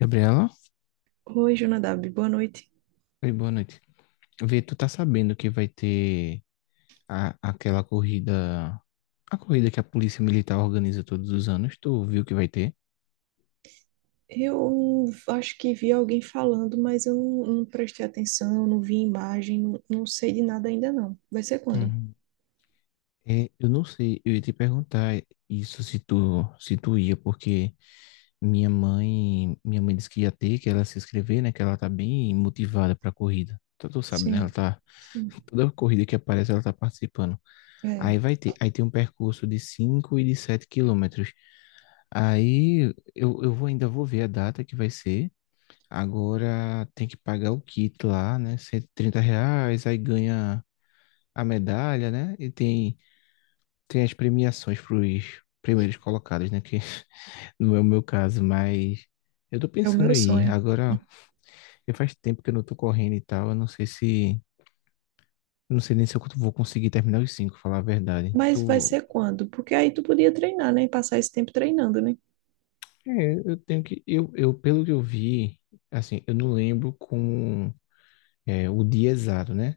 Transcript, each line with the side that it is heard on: left: Gabriela,
right: Oi, Jonadab, boa noite.
left: oi, boa noite. Vê, tu tá sabendo que vai ter aquela corrida, a corrida que a Polícia Militar organiza todos os anos, tu viu que vai ter?
right: Eu acho que vi alguém falando, mas eu não, não prestei atenção, não vi imagem, não, não sei de nada ainda não. Vai ser quando?
left: Uhum. É, eu não sei, eu ia te perguntar isso se tu ia, porque minha mãe disse que ia ter, que ela se inscrever, né, que ela tá bem motivada pra corrida. Tu sabe, né, ela
right: Sim,
left: tá,
right: sim.
left: toda corrida que aparece ela tá participando.
right: É,
left: Aí vai ter, aí tem um percurso de 5 e de 7 quilômetros. Aí ainda vou ver a data que vai ser. Agora tem que pagar o kit lá, né? R$ 130, aí ganha a medalha, né? E tem as premiações para os primeiros colocados, né? Que não é o meu caso, mas eu tô
right: é o
left: pensando
right: meu
left: em ir.
right: sonho.
left: Agora, eu faz tempo que eu não tô correndo e tal. Eu não sei se. Eu não sei nem se eu vou conseguir terminar os cinco, falar a verdade.
right: Mas vai
left: Tu.
right: ser quando? Porque aí tu podia treinar, né? Passar esse tempo treinando, né?
left: É, eu tenho que. Pelo que eu vi, assim, eu não lembro como. É, o dia exato, né?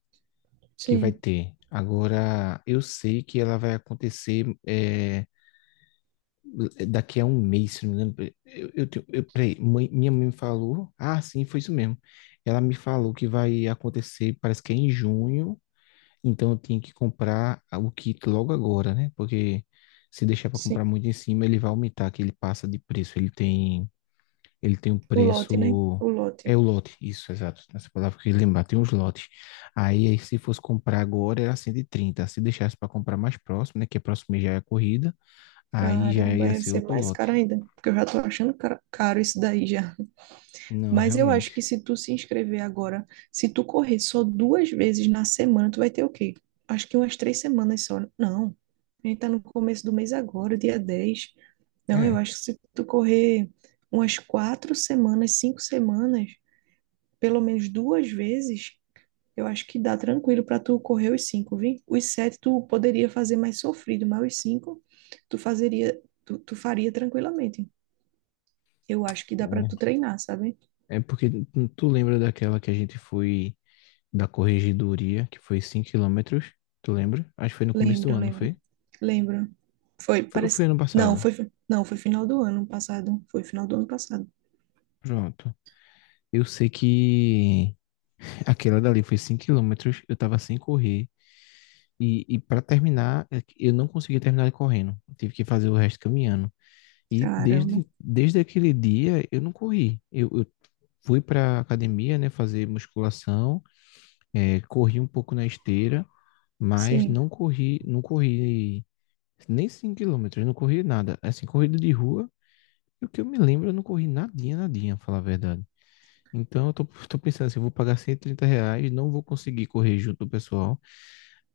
left: Que vai
right: Sim,
left: ter. Agora, eu sei que ela vai acontecer é, daqui a um mês, se não me engano. Peraí, minha mãe me falou. Ah, sim, foi isso mesmo. Ela me falou que vai acontecer, parece que é em junho. Então, eu tenho que comprar o kit logo agora, né? Porque se deixar para comprar
right: sim.
left: muito em cima, ele vai aumentar, que ele passa de preço. Ele tem um
right: O lote, né?
left: preço.
right: O lote.
left: É o lote, isso, exato. Essa palavra que eu queria lembrar, tem uns lotes. Se fosse comprar agora, era 130. Se deixasse para comprar mais próximo, né? Que é próximo mês já é a corrida, aí já
right: Caramba,
left: ia
right: vai
left: ser
right: ser
left: outro
right: mais
left: lote.
right: caro ainda, porque eu já tô achando caro isso daí já.
left: Não,
right: Mas eu acho que
left: realmente.
right: se tu se inscrever agora, se tu correr só duas vezes na semana, tu vai ter o quê? Acho que umas 3 semanas só. Não. A gente tá no começo do mês agora, dia 10. Não, eu
left: É.
right: acho que se tu correr umas 4 semanas, 5 semanas, pelo menos duas vezes, eu acho que dá tranquilo pra tu correr os cinco, viu? Os sete tu poderia fazer mais sofrido, mas os cinco tu fazeria, tu faria tranquilamente. Eu acho que dá pra tu
left: É,
right: treinar, sabe?
left: é, porque tu lembra daquela que a gente foi da corregedoria, que foi 5 quilômetros? Tu lembra? Acho que foi no começo do
right: Lembro,
left: ano, não
right: lembro.
left: foi?
right: Lembro. Foi,
left: Foi, ou foi
right: parece.
left: ano passado.
right: Não, foi final do ano passado. Foi final do ano passado.
left: Pronto. Eu sei que aquela dali foi 5 quilômetros, eu tava sem correr. E, para terminar, é que eu não consegui terminar ele correndo. Eu tive que fazer o resto caminhando. E
right: Caramba.
left: desde, desde aquele dia eu não corri. Eu fui para academia, né, fazer musculação, é, corri um pouco na esteira, mas
right: Sim,
left: não corri nem 5 quilômetros, não corri nada. Assim, corrida de rua, e o que eu me lembro, eu não corri nadinha, nadinha, pra falar a verdade. Então eu tô pensando assim, eu vou pagar R$ 130, não vou conseguir correr junto do pessoal.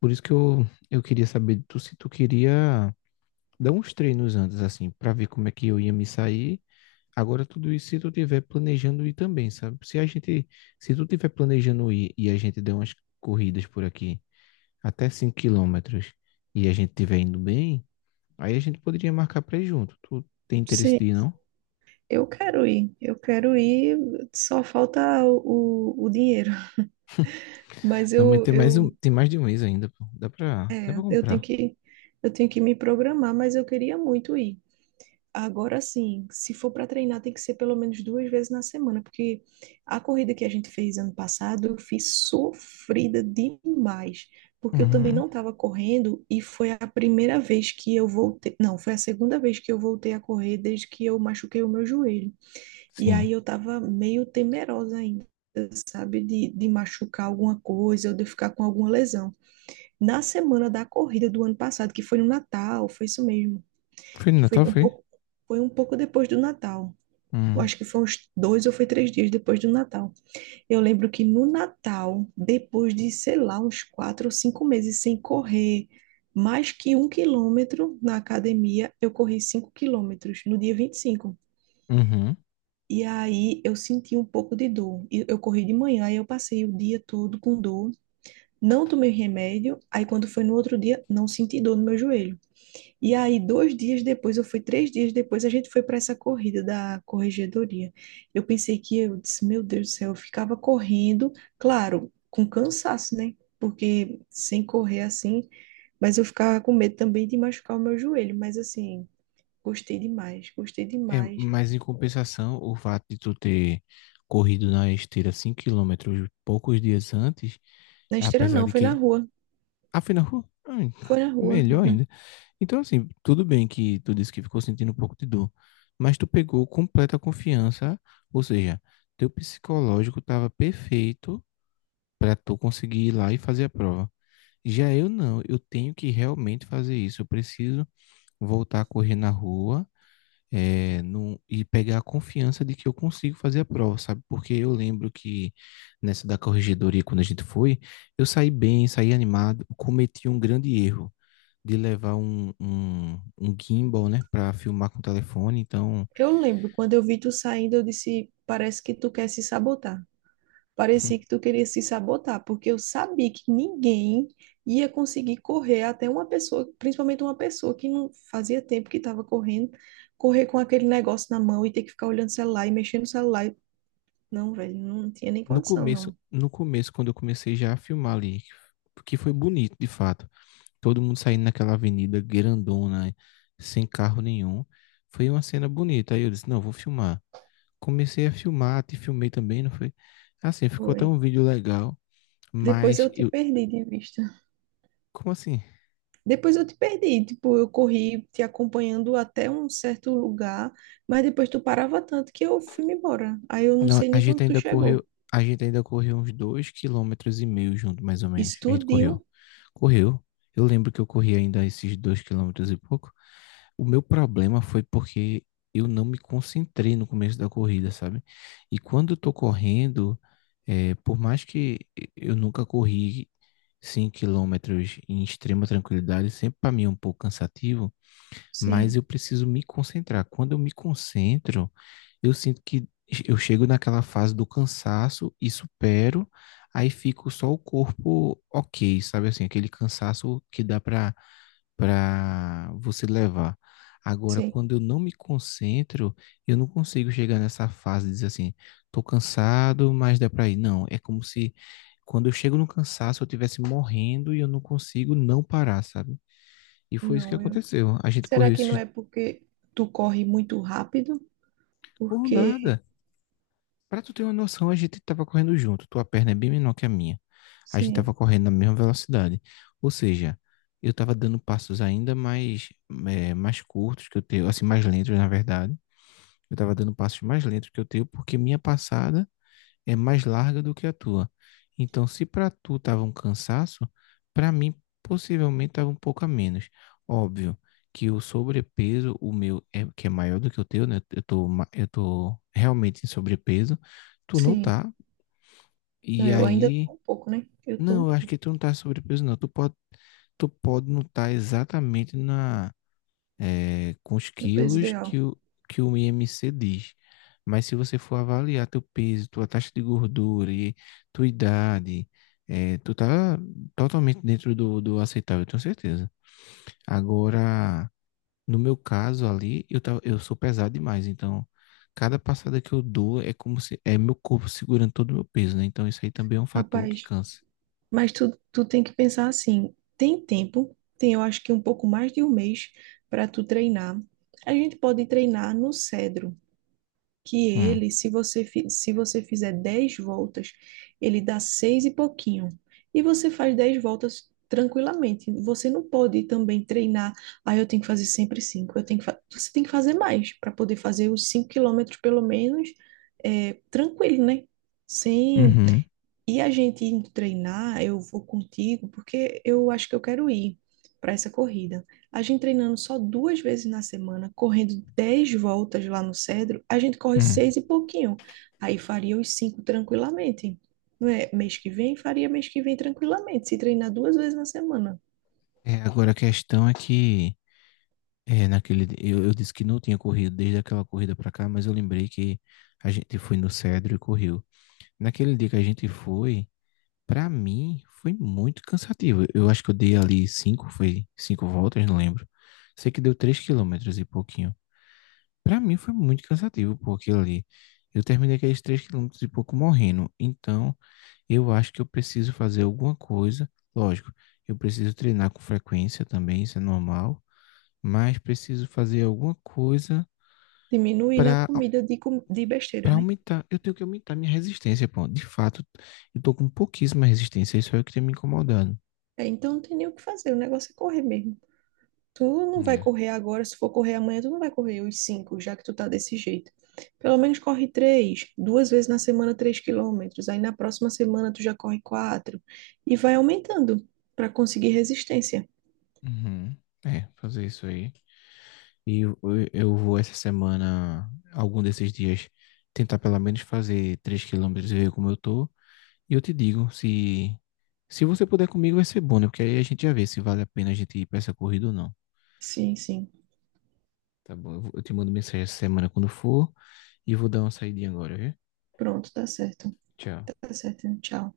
left: Por isso que eu queria saber de tu se tu queria dá uns treinos antes, assim, para ver como é que eu ia me sair. Agora, tudo isso se tu tiver planejando ir também, sabe? Se a gente, Se tu tiver planejando ir e a gente der umas corridas por aqui, até 5 quilômetros, e a gente tiver indo bem, aí a gente poderia marcar pra ir junto. Tu tem interesse de
right: sim.
left: ir, não?
right: Eu quero ir. Eu quero ir. Só falta o dinheiro. Mas
left: Não, mas tem mais de um mês ainda, pô. Dá pra
right: eu tenho
left: comprar.
right: que, eu tenho que me programar, mas eu queria muito ir. Agora sim, se for para treinar, tem que ser pelo menos duas vezes na semana, porque a corrida que a gente fez ano passado, eu fiz sofrida demais, porque eu também
left: Uhum.
right: não estava correndo e foi a primeira vez que eu voltei, não, foi a segunda vez que eu voltei a correr desde que eu machuquei o meu joelho. E
left: Sim.
right: aí eu estava meio temerosa ainda. Sabe, de machucar alguma coisa ou de eu ficar com alguma lesão. Na semana da corrida do ano passado, que foi no Natal, foi isso mesmo
left: Foi no
right: que foi
left: Natal,
right: um
left: foi?
right: pouco, foi um pouco depois do Natal. Eu
left: Uhum.
right: acho que foi uns dois ou foi 3 dias depois do Natal. Eu lembro que no Natal, depois de, sei lá, uns 4 ou 5 meses sem correr mais que um quilômetro na academia, eu corri 5 quilômetros no dia 25.
left: Uhum.
right: E aí eu senti um pouco de dor. E eu corri de manhã e eu passei o dia todo com dor. Não tomei remédio. Aí quando foi no outro dia, não senti dor no meu joelho. E aí, 2 dias depois, ou foi 3 dias depois, a gente foi para essa corrida da corregedoria. Eu pensei que eu disse, meu Deus do céu, eu ficava correndo, claro, com cansaço, né? Porque sem correr assim, mas eu ficava com medo também de machucar o meu joelho. Mas assim, gostei demais, gostei
left: É,
right: demais.
left: mas em compensação, o fato de tu ter corrido na esteira 5 quilômetros poucos dias antes,
right: Na esteira
left: apesar
right: não,
left: de
right: foi na
left: que,
right: rua,
left: afinal,
right: foi na rua.
left: melhor ainda. Então, assim, tudo bem que tu disse que ficou sentindo um pouco de dor, mas tu pegou completa confiança, ou seja, teu psicológico estava perfeito para tu conseguir ir lá e fazer a prova. Já eu não, eu tenho que realmente fazer isso. Eu preciso voltar a correr na rua e pegar a confiança de que eu consigo fazer a prova, sabe? Porque eu lembro que nessa da corregedoria, quando a gente foi, eu saí bem, saí animado, cometi um grande erro de levar um gimbal, né, para filmar com o telefone. Então,
right: Eu lembro, quando eu vi tu saindo, eu disse, parece que tu quer se sabotar. Parecia que tu queria se sabotar, porque eu sabia que ninguém ia conseguir correr até uma pessoa, principalmente uma pessoa que não fazia tempo que estava correndo, correr com aquele negócio na mão e ter que ficar olhando o celular e mexendo no celular. Não, velho, não tinha nem condição, não.
left: no começo, quando eu comecei já a filmar ali, que foi bonito, de fato. Todo mundo saindo naquela avenida grandona, sem carro nenhum. Foi uma cena bonita. Aí eu disse, não, vou filmar. Comecei a filmar, te filmei também, não foi? Assim, ficou até
right: Foi.
left: um vídeo legal,
right: Depois
left: mas
right: eu te
left: eu,
right: perdi de vista.
left: como assim?
right: Depois eu te perdi, tipo, eu corri te acompanhando até um certo lugar, mas depois tu parava tanto que eu fui me embora. Aí eu não
left: Não,
right: sei nem quando tu chegou.
left: a gente ainda correu uns 2,5 quilômetros junto, mais ou menos.
right: Isso
left: A gente correu.
right: tudinho?
left: Correu. Eu lembro que eu corri ainda esses 2 quilômetros e pouco. O meu problema foi porque eu não me concentrei no começo da corrida, sabe? E quando eu tô correndo, por mais que eu nunca corri 5 quilômetros em extrema tranquilidade, sempre para mim é um pouco cansativo, mas
right: Sim,
left: eu preciso me concentrar. Quando eu me concentro, eu sinto que eu chego naquela fase do cansaço e supero, aí fico só o corpo ok, sabe assim, aquele cansaço que dá para você levar. Agora,
right: sim.
left: quando eu não me concentro, eu não consigo chegar nessa fase de dizer assim, tô cansado, mas dá para ir. Não, é como se quando eu chego no cansaço, eu estivesse morrendo e eu não consigo não parar, sabe? E foi isso que
right: Não, eu
left: aconteceu. A gente
right: Será
left: correu
right: que não
left: esses,
right: é porque tu corre muito rápido?
left: por
right: Porque,
left: nada. Pra tu ter uma noção, a gente tava correndo junto. Tua perna é bem menor que a minha. A gente tava
right: sim,
left: correndo na mesma velocidade. Ou seja, eu tava dando passos ainda mais, mais curtos que o teu, assim, mais lentos, na verdade. Eu tava dando passos mais lentos que o teu, porque minha passada é mais larga do que a tua. Então, se para tu tava um cansaço, para mim possivelmente estava um pouco a menos. Óbvio que o sobrepeso, o meu, é, que é maior do que o teu, né? Eu tô realmente em sobrepeso, tu não
right: sim.
left: tá.
right: Não,
left: E
right: eu ainda
left: aí,
right: tô um pouco, né? Eu tô um
left: não, eu acho
right: pouco
left: que tu não tá em sobrepeso, não. Tu pode não estar exatamente na é, com os
right: no peso
left: quilos que
right: ideal.
left: o, que o IMC diz. Mas se você for avaliar teu peso, tua taxa de gordura e tua idade, é, tu tá totalmente dentro do aceitável, eu tenho certeza. Agora, no meu caso ali, eu sou pesado demais, então cada passada que eu dou é como se é meu corpo segurando todo o meu peso, né? Então isso aí também é um fator que
right: Rapaz,
left: cansa.
right: mas tu tem que pensar assim, tem tempo, tem eu acho que um pouco mais de um mês para tu treinar. A gente pode treinar no Cedro, que
left: Hum.
right: ele, se você, se você fizer 10 voltas, ele dá 6 e pouquinho. E você faz 10 voltas tranquilamente. Você não pode também treinar, ah, eu tenho que fazer sempre cinco. Eu tenho que Você tem que fazer mais para poder fazer os 5 quilômetros, pelo menos, é, tranquilo, né? Sem
left: Uhum.
right: e a gente indo treinar, eu vou contigo, porque eu acho que eu quero ir para essa corrida. A gente treinando só duas vezes na semana, correndo 10 voltas lá no Cedro, a gente corre
left: Hum.
right: seis e pouquinho. Aí faria os cinco tranquilamente. Não é? Mês que vem, faria mês que vem tranquilamente, se treinar duas vezes na semana.
left: É, agora a questão é que é, naquele, eu disse que não tinha corrido desde aquela corrida pra cá, mas eu lembrei que a gente foi no Cedro e correu. Naquele dia que a gente foi, pra mim, foi muito cansativo. Eu acho que eu dei ali cinco, foi cinco voltas, não lembro. Sei que deu 3 quilômetros e pouquinho. Pra mim foi muito cansativo, pô, aquilo ali. Eu terminei aqueles 3 quilômetros e pouco morrendo. Então, eu acho que eu preciso fazer alguma coisa. Lógico, eu preciso treinar com frequência também, isso é normal. Mas preciso fazer alguma coisa
right: Diminuir na
left: para
right: comida de besteira,
left: para
right: né?
left: aumentar, eu tenho que aumentar minha resistência, pô. De fato, eu tô com pouquíssima resistência, isso é o que tem me incomodando.
right: É, então não tem nem o que fazer, o negócio é correr mesmo. Tu não vai
left: É.
right: correr agora, se for correr amanhã, tu não vai correr os cinco, já que tu tá desse jeito. Pelo menos corre três, duas vezes na semana, 3 quilômetros. Aí na próxima semana tu já corre quatro. E vai aumentando para conseguir resistência.
left: Uhum. É, fazer isso aí. E eu vou essa semana, algum desses dias, tentar pelo menos fazer 3 quilômetros e ver como eu tô. E eu te digo, se você puder comigo vai ser bom, né? Porque aí a gente já vê se vale a pena a gente ir pra essa corrida ou não.
right: Sim, sim.
left: Tá bom, eu te mando mensagem essa semana quando for e vou dar uma saidinha agora, viu?
right: Pronto, tá certo.
left: Tchau.
right: Tá certo. Tchau.